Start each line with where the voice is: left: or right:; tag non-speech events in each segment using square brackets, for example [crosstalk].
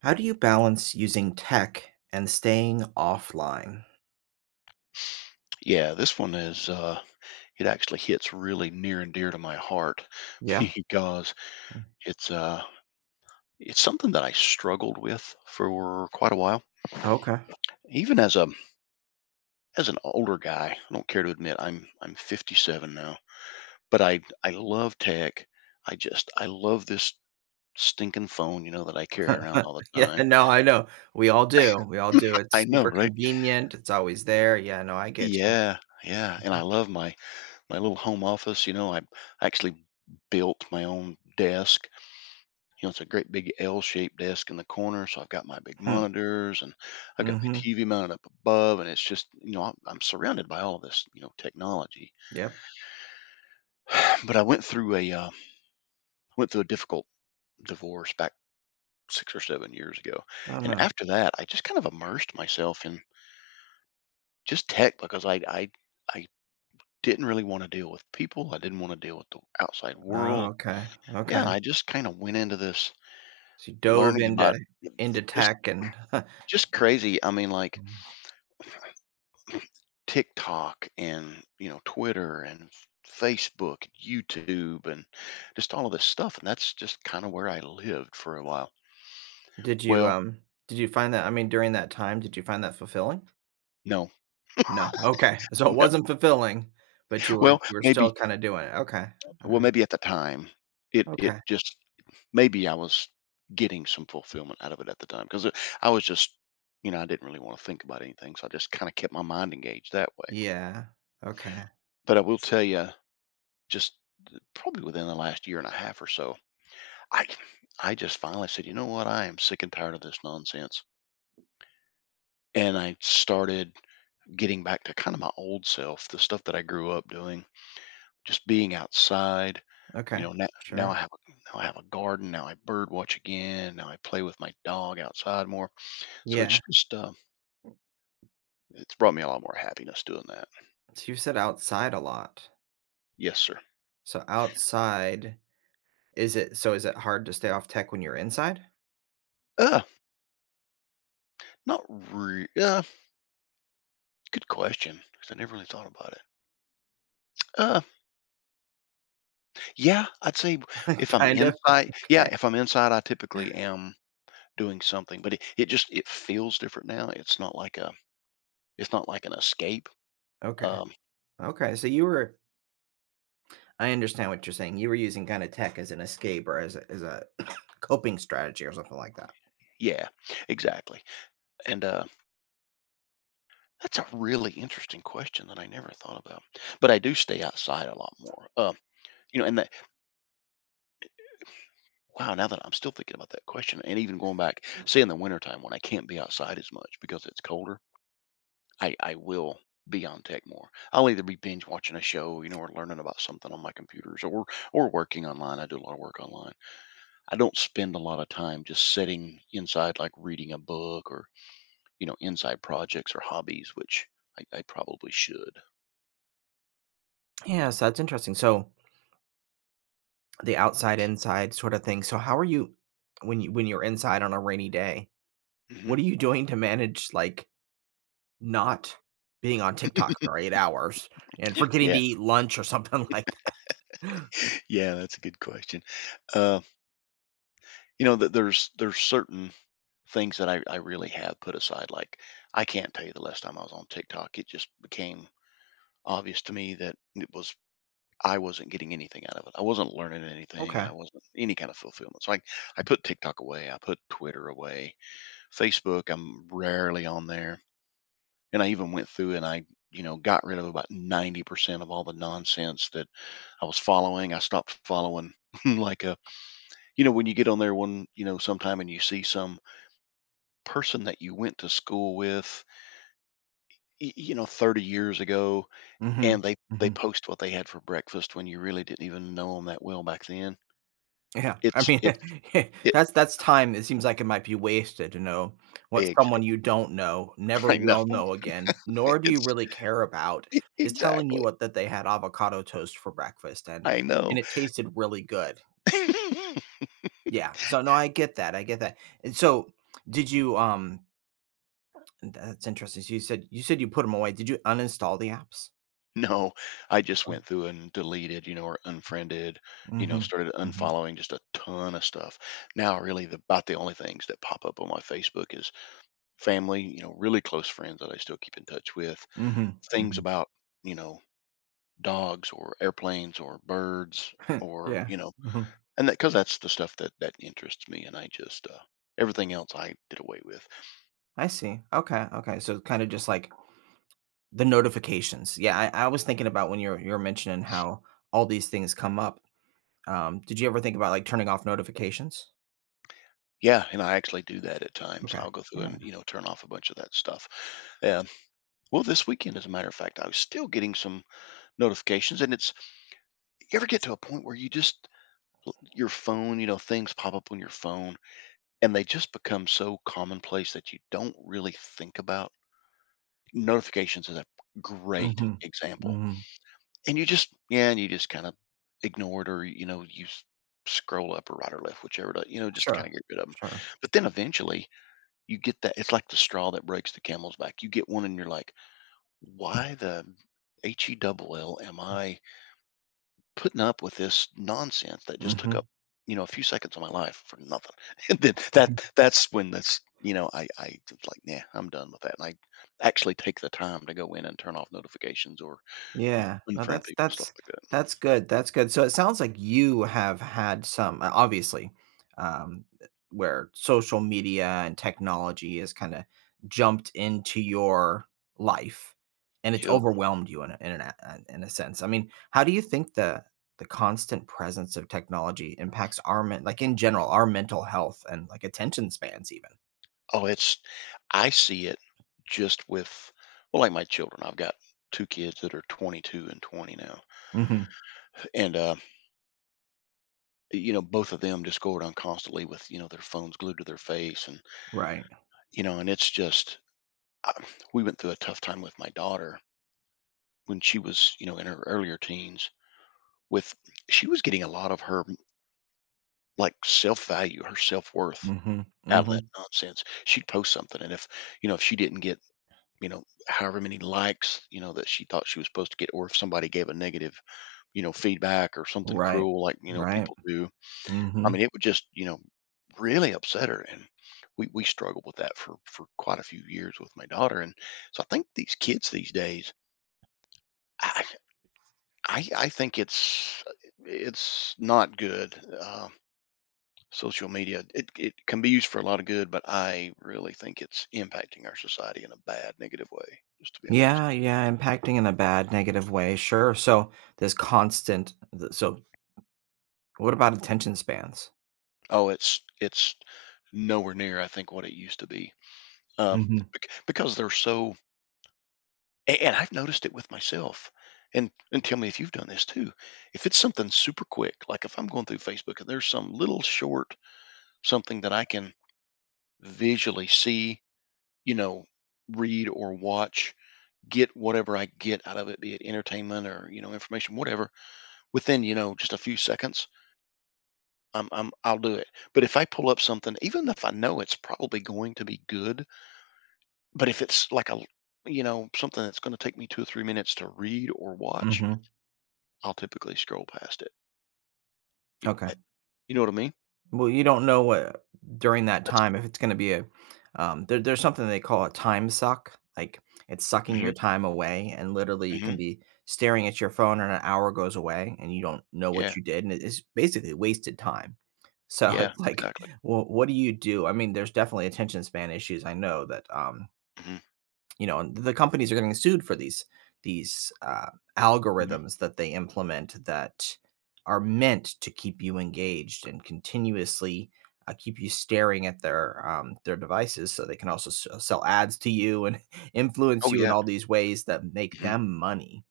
right: How do you balance using tech and staying offline?
left: Yeah, this one is, it actually hits really near and dear to my heart [laughs]
right: Yeah.
left: because it's, uh, it's something that I struggled with for quite a while.
right: Okay.
left: Even as a as an older guy, I don't care to admit I'm 57 now, but I love tech. I just I love this stinking phone that I carry around all
right: [laughs]
left: the
right: Yeah,
left: time.
right: no, I know. We all do. We all do.
left: [laughs] I
right: It's
left: know,
right: super
left: right?
right: convenient. It's always there. Yeah, no, I get you.
left: Yeah, yeah, and I
right: Mhm.
left: love my little home office. You know, I actually built my own desk. You know, it's a great big L-shaped desk in the corner, so I've got my big
right: Hmm.
left: monitors and I've got my
right: Mhm.
left: TV mounted up above, and it's just I'm surrounded by all of this technology.
right: Yep.
left: [clears throat] But I went through a difficult divorce back 6 or 7 years ago,
right: I don't
left: and
right: know.
left: after that, I just kind of immersed myself in just tech because I didn't really want to deal with people. I didn't want to deal with the outside
right: Oh,
left: world.
right: okay.
left: Yeah,
right: Okay.
left: I just kind of went into this
right: So you dove
left: learning about
right: into into
left: it
right: tech and.
left: just crazy. I mean, like
right: [laughs]
left: TikTok and Twitter and Facebook, YouTube, and just all of this stuff. And that's just kind of where I lived for a while.
right: did you
left: Well,
right: um did you find that I mean, during that time, did you find that fulfilling?
left: no,
right: No. Okay.
left: [laughs]
right: So it
left: no.
right: wasn't fulfilling, but you were
left: Well,
right: you were still
left: maybe.
right: kind of doing it. Okay. All
left: Well,
right: right.
left: maybe at the time, it
right: Okay.
left: just maybe I was getting some fulfillment out of it at the time because I was just I didn't really want to think about anything, so I just kind of kept my mind engaged that way.
right: Yeah. Okay.
left: But I will tell you, just probably within the last year and a half or so, I I just finally said, you know what? I am sick and tired of this nonsense. And I started getting back to kind of my old self, the stuff that I grew up doing, just being outside. You
right: Okay.
left: know,
right: Sure.
left: now I have a garden. Now I bird watch again. Now I play with my dog outside more. So it's
right: Yeah.
left: just it's brought me a lot more happiness doing that.
right: So you said outside a lot.
left: Yes, sir.
right: So outside, is it hard to stay off tech when you're inside?
left: Uh, not re. Good question, 'cause I never really thought about it. Uh, yeah, I'd say
right: [laughs] Kind of. Okay.
left: if I'm inside, I typically am doing something, but it just it feels different now. It's not like a it's not like an escape.
right: Okay.
left: Um,
right: Okay. So you were I understand what you're saying. You were using kind of tech as an escape or as a, [coughs] coping strategy or something like that.
left: yeah, exactly. And that's a really interesting question that I never thought about. But I do stay outside a lot more. You know, and that wow, now that I'm still thinking about that question, and even going back, say in the wintertime when I can't be outside as much because it's colder, I will be on tech more. I'll either be binge watching a show, you know, or learning about something on my computers or working online. I do a lot of work online. I don't spend a lot of time just sitting inside, like reading a book or, you know, inside projects or hobbies, which I probably should.
right: Yeah, so that's interesting. So the outside inside sort of thing. So how are you when you're inside on a rainy day?
left: Hmm.
right: What are you [laughs] doing to manage, like, not being on TikTok for 8 hours and forgetting to
left: Yeah,
right: eat lunch or something [laughs] like that.
left: [laughs] yeah, that's a good question. Uh, you know, that there's certain things that I really have put aside. Like I can't tell you the last time I was on TikTok. It just became obvious to me that it was I wasn't getting anything out of it. I wasn't learning anything, and I
right: Okay.
left: wasn't any kind of fulfillment. So I put TikTok away. I put Twitter away. Facebook, I'm rarely on there. And I even went through and you know, got rid of about 90% of all the nonsense that I was following. I stopped following [laughs] like a, you know, when you get on there one, you know, sometime and you see some person that you went to school with, you know, 30 years ago, and
right: Mhm,
left: they
right: mhm.
left: post what they had for breakfast when you really didn't even know them that well back then.
right: Yeah, I mean,
left: It's
right: [laughs]
left: it
right: that's time it seems like it might be wasted to know what
left: eggs.
right: someone you don't know,
left: [laughs]
right: never
left: I know.
right: will
left: [laughs]
right: know again, nor do you
left: It's
right: really care about,
left: [laughs]
right: is telling you
left: exactly.
right: what that they had avocado toast for breakfast and
left: I
right: and
left: know.
right: it tasted really good.
left: [laughs]
right: Yeah, so no, I get that, I get that. And so, did you, um that's interesting, so you said you put them away, did you uninstall the apps?
left: No, I just
right: Uh,
left: went through and deleted, you know, or unfriended, you know,
right: mhm,
left: started
right: mhm,
left: unfollowing just a ton of stuff. Now, really, about the only things that pop up on my Facebook is family, you know, really close friends that I still keep in touch with,
right: mhm,
left: things
right: mhm.
left: about, you know, dogs or airplanes or birds
right: [laughs]
left: or,
right: Yeah,
left: you know,
right: mhm.
left: and that because that's the stuff that that interests me, and I just everything else I did away with.
right: I see. Okay, okay, so kind of just like the notifications. Yeah, I was thinking about when you're mentioning how all these things come up. Did you ever think about, like, turning off notifications?
left: Yeah, and I actually do that at times.
right: Okay.
left: I'll go through
right: Yeah.
left: and turn off a bunch of that stuff. Yeah. Well, this weekend, as a matter of fact, I was still getting some notifications, and it's you ever get to a point where you just your phone, you know, things pop up on your phone, and they just become so commonplace that you don't really think about. Notifications is a great
right: Mhm,
left: example,
right: mhm.
left: and you just yeah, and you just kind of ignore it, or you know, you scroll up or right or left, whichever, to, you know, just to kind
right: Sure,
left: of get rid of them.
right: sure.
left: But then eventually, you get that it's like the straw that breaks the camel's back. You get one, and you're like, why the H E double L am I putting up with this nonsense that just took
right: Mhm.
left: up, you know, a few seconds of my life for nothing. [laughs] And then that's when that's you know, I just like, nah, I'm done with that. And I actually take the time to go in and turn off notifications or you
right: Yeah.
left: know,
right: No,
left: unfriend
right: that's
left: people, stuff
right: that's
left: like that.
right: that's good, that's good. So it sounds like you have had some obviously, where social media and technology has kinda jumped into your life, and it's
left: Yep.
right: overwhelmed you in a in an a in a sense. I mean, how do you think the constant presence of technology impacts our men like, in general, our mental health and, like, attention spans even?
left: Oh, it's I see it just with well, like my children. I've got two kids that are 22 and 20 now,
right: Mhm.
left: and you know, both of them just go around constantly with their phones glued to their face, and
right: Right.
left: you know, and it's just uh, we went through a tough time with my daughter when she was, you know, in her earlier teens with she was getting a lot of her like self-value, her self-worth
right: Mhm.
left: out of that
right: Mhm.
left: nonsense. She'd post something and if, you know, if she didn't get, you know, however many likes, you know, that she thought she was supposed to get or if somebody gave a negative, you know, feedback or something
right: Right.
left: cruel like, you know,
right: Right.
left: people do. I
right: Mhm.
left: mean, it would just, you know, really upset her and we struggled with that for quite a few years with my daughter. And so I think these kids these days, I I think it's not good. Uh, social media it can be used for a lot of good, but I really think it's impacting our society in a bad, negative way. Just to be honest.
right: Yeah, yeah, impacting in a bad, negative way, sure. So so what about attention spans?
left: Oh, it's nowhere near I think what it used to be. Um,
right: Hmm.
left: because they're so, and I've noticed it with myself. And tell me if you've done this too. If it's something super quick, like if I'm going through Facebook and there's some little short something that I can visually see you know, read or watch, get whatever I get out of it, be it entertainment or, you know, information, whatever, within, you know, just a few seconds, I'll do it. But if I pull up something, even if I know it's probably going to be good, but if it's like a, you know, something that's going to take me 2 or 3 minutes to read or watch,
right: Hmm.
left: I'll typically scroll past it. You,
right: Okay.
left: you know what I mean?
right: Well, you don't know what during that
left: That's,
right: time if it's going to be a, there's something they call a time suck. Like, it's sucking your
left: hmm,
right: time away, and literally you
left: hmm,
right: can be staring at your phone, and an hour goes away, and you don't know what
left: yeah,
right: you did, and it's basically wasted time. So [laughs]
left: yeah,
right: it's like,
left: exactly.
right: well, what do you do? I mean, there's definitely attention span issues. I know that
left: Hmm.
right: and the companies are getting sued for these these uh,
left: Hmm.
right: algorithms that they implement that are meant to keep you engaged and continuously keep you staring at their devices. So they can also sell ads to you and [laughs] influence
left: Oh
right: you in
left: yeah,
right: all these ways that make
left: hmm,
right: them money.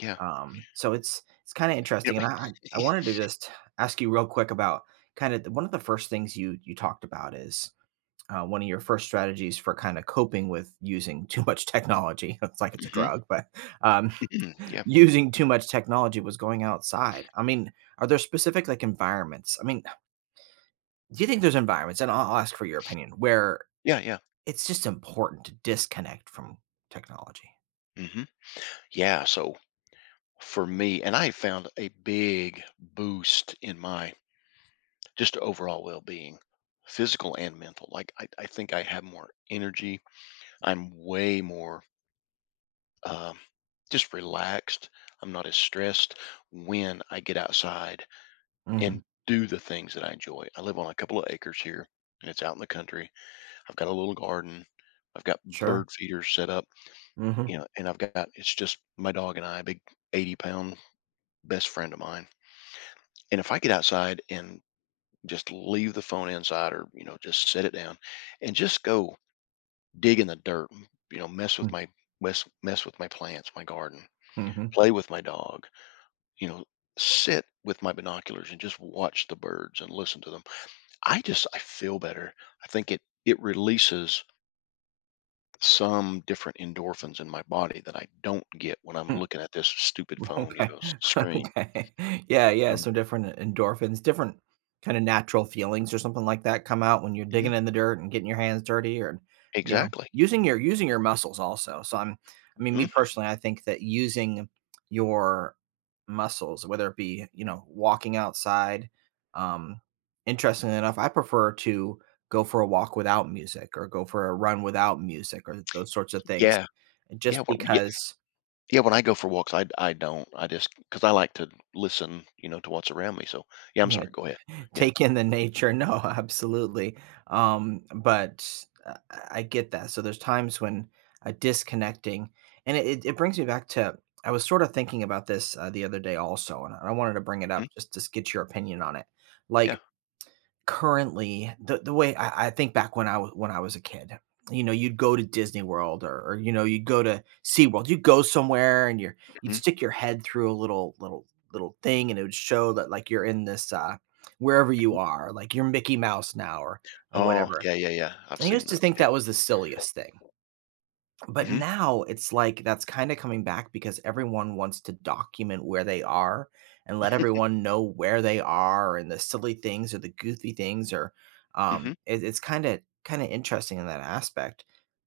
left: yeah.
right: So it's kind of
left: You
right: interesting, and
left: know,
right: I wanted to just ask you real quick about kind of one of the first things you talked about is one of your first strategies for kind of coping with using too much technology. [laughs] It's like it's a
left: [laughs]
right: drug, but um,
left: hmm,
right: [laughs]
left: yeah,
right: using too much technology was going outside. I mean, are there specific, like, environments? I mean, do you think there's environments, and I'll ask for your opinion, where
left: yeah, yeah.
right: it's just important to disconnect from technology.
left: Hmm. Yeah, so for me, and I found a big boost in my just overall well being, physical and mental. Like, I think I have more energy. I'm way more um, just relaxed. I'm not as stressed when I get outside
right: Mhm.
left: and do the things that I enjoy. I live on a couple of acres here, and it's out in the country. I've got a little garden. I've got
right: Sure.
left: bird feeders set up,
right: Mhm.
left: you know, and I've got it's just my dog and I, a big 80 pound best friend of mine. And if I get outside and just leave the phone inside or, you know, just set it down and just go dig in the dirt, you know,
right: Mm.
left: mess with my plants, my garden,
right: Mhm.
left: play with my dog, you know, sit with my binoculars and just watch the birds and listen to them. I just I feel better. I think it releases some different endorphins in my body that I don't get when I'm
right: [laughs]
left: looking at this stupid
right: [laughs]
left: phone, you
right: Okay.
left: know,
right: [laughs]
left: screen.
right: Okay. Yeah, yeah, some different endorphins, different kinda natural feelings or something like that come out when you're
left: Mhm.
right: digging in the dirt and getting your hands dirty or,
left: Exactly.
right: using your muscles also. So I mean, me
left: Mhm.
right: personally, I think that using your muscles, whether it be, walking outside, um, interestingly enough, I prefer to go for a walk without music or go for a run without music or those sorts of things
left: Yeah. Yeah.
right: just
left: Well,
right: because.
left: yeah, when I go for walks, I don't. I just cause I like to listen, you know, to what's around me, so yeah, I'm
right: Yeah,
left: sorry, go ahead. Yeah.
right: take in the nature. No, [laughs] absolutely. But I get that. So there's times when disconnecting, and it brings me back to. I was sort of thinking about this the other day also, and I wanted to bring it
left: Mhm,
right: up just to get your opinion on it.
left: yeah,
right: Like, currently, the way I think back when I was a kid, you know, you'd go to Disney World or you know, you'd go to SeaWorld. You'd go somewhere and you'd
left: mhm,
right: stick your head through a little thing and it would show that, like, you're in this, wherever you
left: mhm.
right: are, like, you're Mickey Mouse now or
left: Oh,
right: whatever.
left: yeah, yeah, yeah, I've
right: I
left: seen
right: used to
left: those,
right: think
left: yeah.
right: that was the silliest thing. But
left: Mhm,
right: now it's like that's kind of coming back because everyone wants to document where they are and let everyone know where they are and the silly things or the goofy things or
left: mhm.
right: it's kind of interesting in that aspect.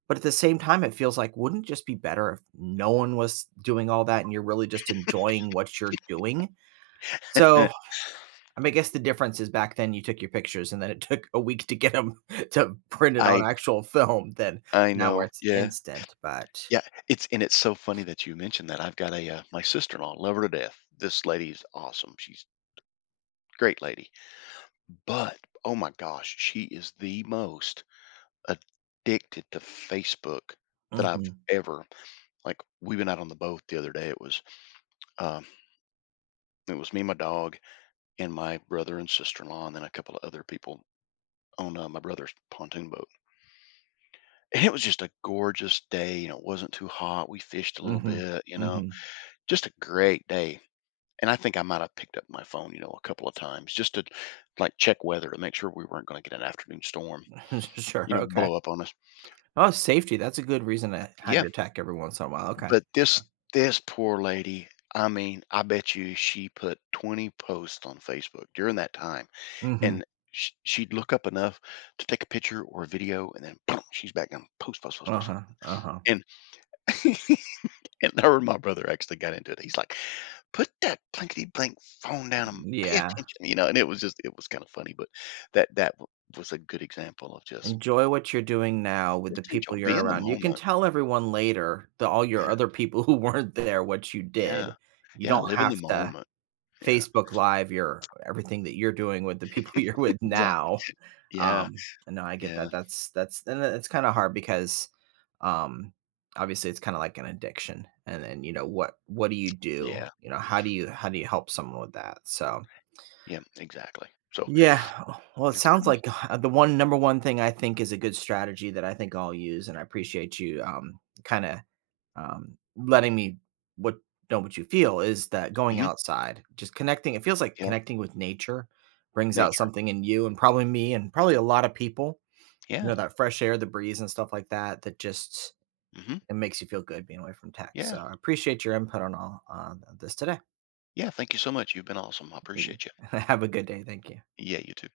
right: But at the same time it feels like wouldn't it just be better if no one was doing all that and you're really just enjoying what you're doing? So
left: [laughs]
right: I mean, I guess the difference is back then you took your pictures and then it [laughs] took a week to get them [laughs] to print it
left: I
right: on actual film. Then
left: I
right: now where
left: know,
right: it's
left: yeah.
right: instant, but.
left: Yeah, it's and it's so funny that you mentioned that. I've got a, my sister-in-law, love her to death. This lady's awesome, she's a great lady, but, oh my gosh, she is the most addicted to Facebook that I've
right: Mhm,
left: ever. Like, we went out on the boat the other day, it was, um it was me, my dog, and my brother and sister-in-law, and then a couple of other people on my brother's pontoon boat. [laughs] And it was just a gorgeous day. You know, it wasn't too hot. We fished a little
right: mhm,
left: bit. You know,
right: mhm.
left: just a great day. And I think I might have picked up my phone, you know, a couple of times just to like check weather to make sure we weren't going to get an afternoon storm,
right: [laughs] Sure,
left: you know,
right: okay.
left: blow up on us.
right: Oh, safety, that's a good reason to have
left: Yeah,
right: your tech every once in a while, okay.
left: but this poor lady. I mean, I bet you she put 20 posts on Facebook during that time
right: Mhm,
left: and she'd look up enough to take a picture or a video, and then boom, she's back on post, post, post, post,
right: uh-huh,
left: post.
right: uh-huh.
left: And [laughs] and her and my brother actually got into it. He's like, "Put that blankety blank phone down and pay
right: Yeah,
left: attention," you know. And it was just, it was kind of funny, but that was a good example of
right: enjoy what you're doing now with the
left: just enjoy,
right: people
left: be
right: you're
left: in the
right: around. You can
left: moment.
right: tell everyone later, the all your
left: Yeah,
right: other people [laughs] who weren't there what you
left: yeah,
right: did. You
left: yeah.
right: don't
left: Live in
right: have
left: the
right: to
left: moment. Yeah,
right: Facebook Live, your everything that you're doing with the people [laughs] you're with
left: exactly.
right: now.
left: Yeah,
right: Um, and no, I get
left: yeah,
right: that. That's and it's kind of hard because um obviously it's kind of like an addiction. And then, what do you do?
left: yeah,
right: How do you help someone with that? So
left: yeah. Exactly. So
right: yeah. Oh, well, it
left: that's
right: sounds
left: been,
right: like the one number one thing I think is a good strategy that I think I'll use, and I appreciate you kind of letting me what know what you feel is that going
left: hmm,
right: outside, just connecting. It feels like
left: yeah,
right: connecting with nature brings out
left: nature.
right: something in you, and probably me, and probably a lot of people. You
left: Yeah,
right: know that fresh air, the breeze, and stuff like that. That just
left: hmm,
right: It makes you feel good being away from tech. So
left: yeah.
right: I appreciate your input on all this today.
left: Yeah, thank you so much. You've been awesome. I
right: You-
left: appreciate you.
right: [laughs] Have a good day. Thank you.
left: Yeah, you too.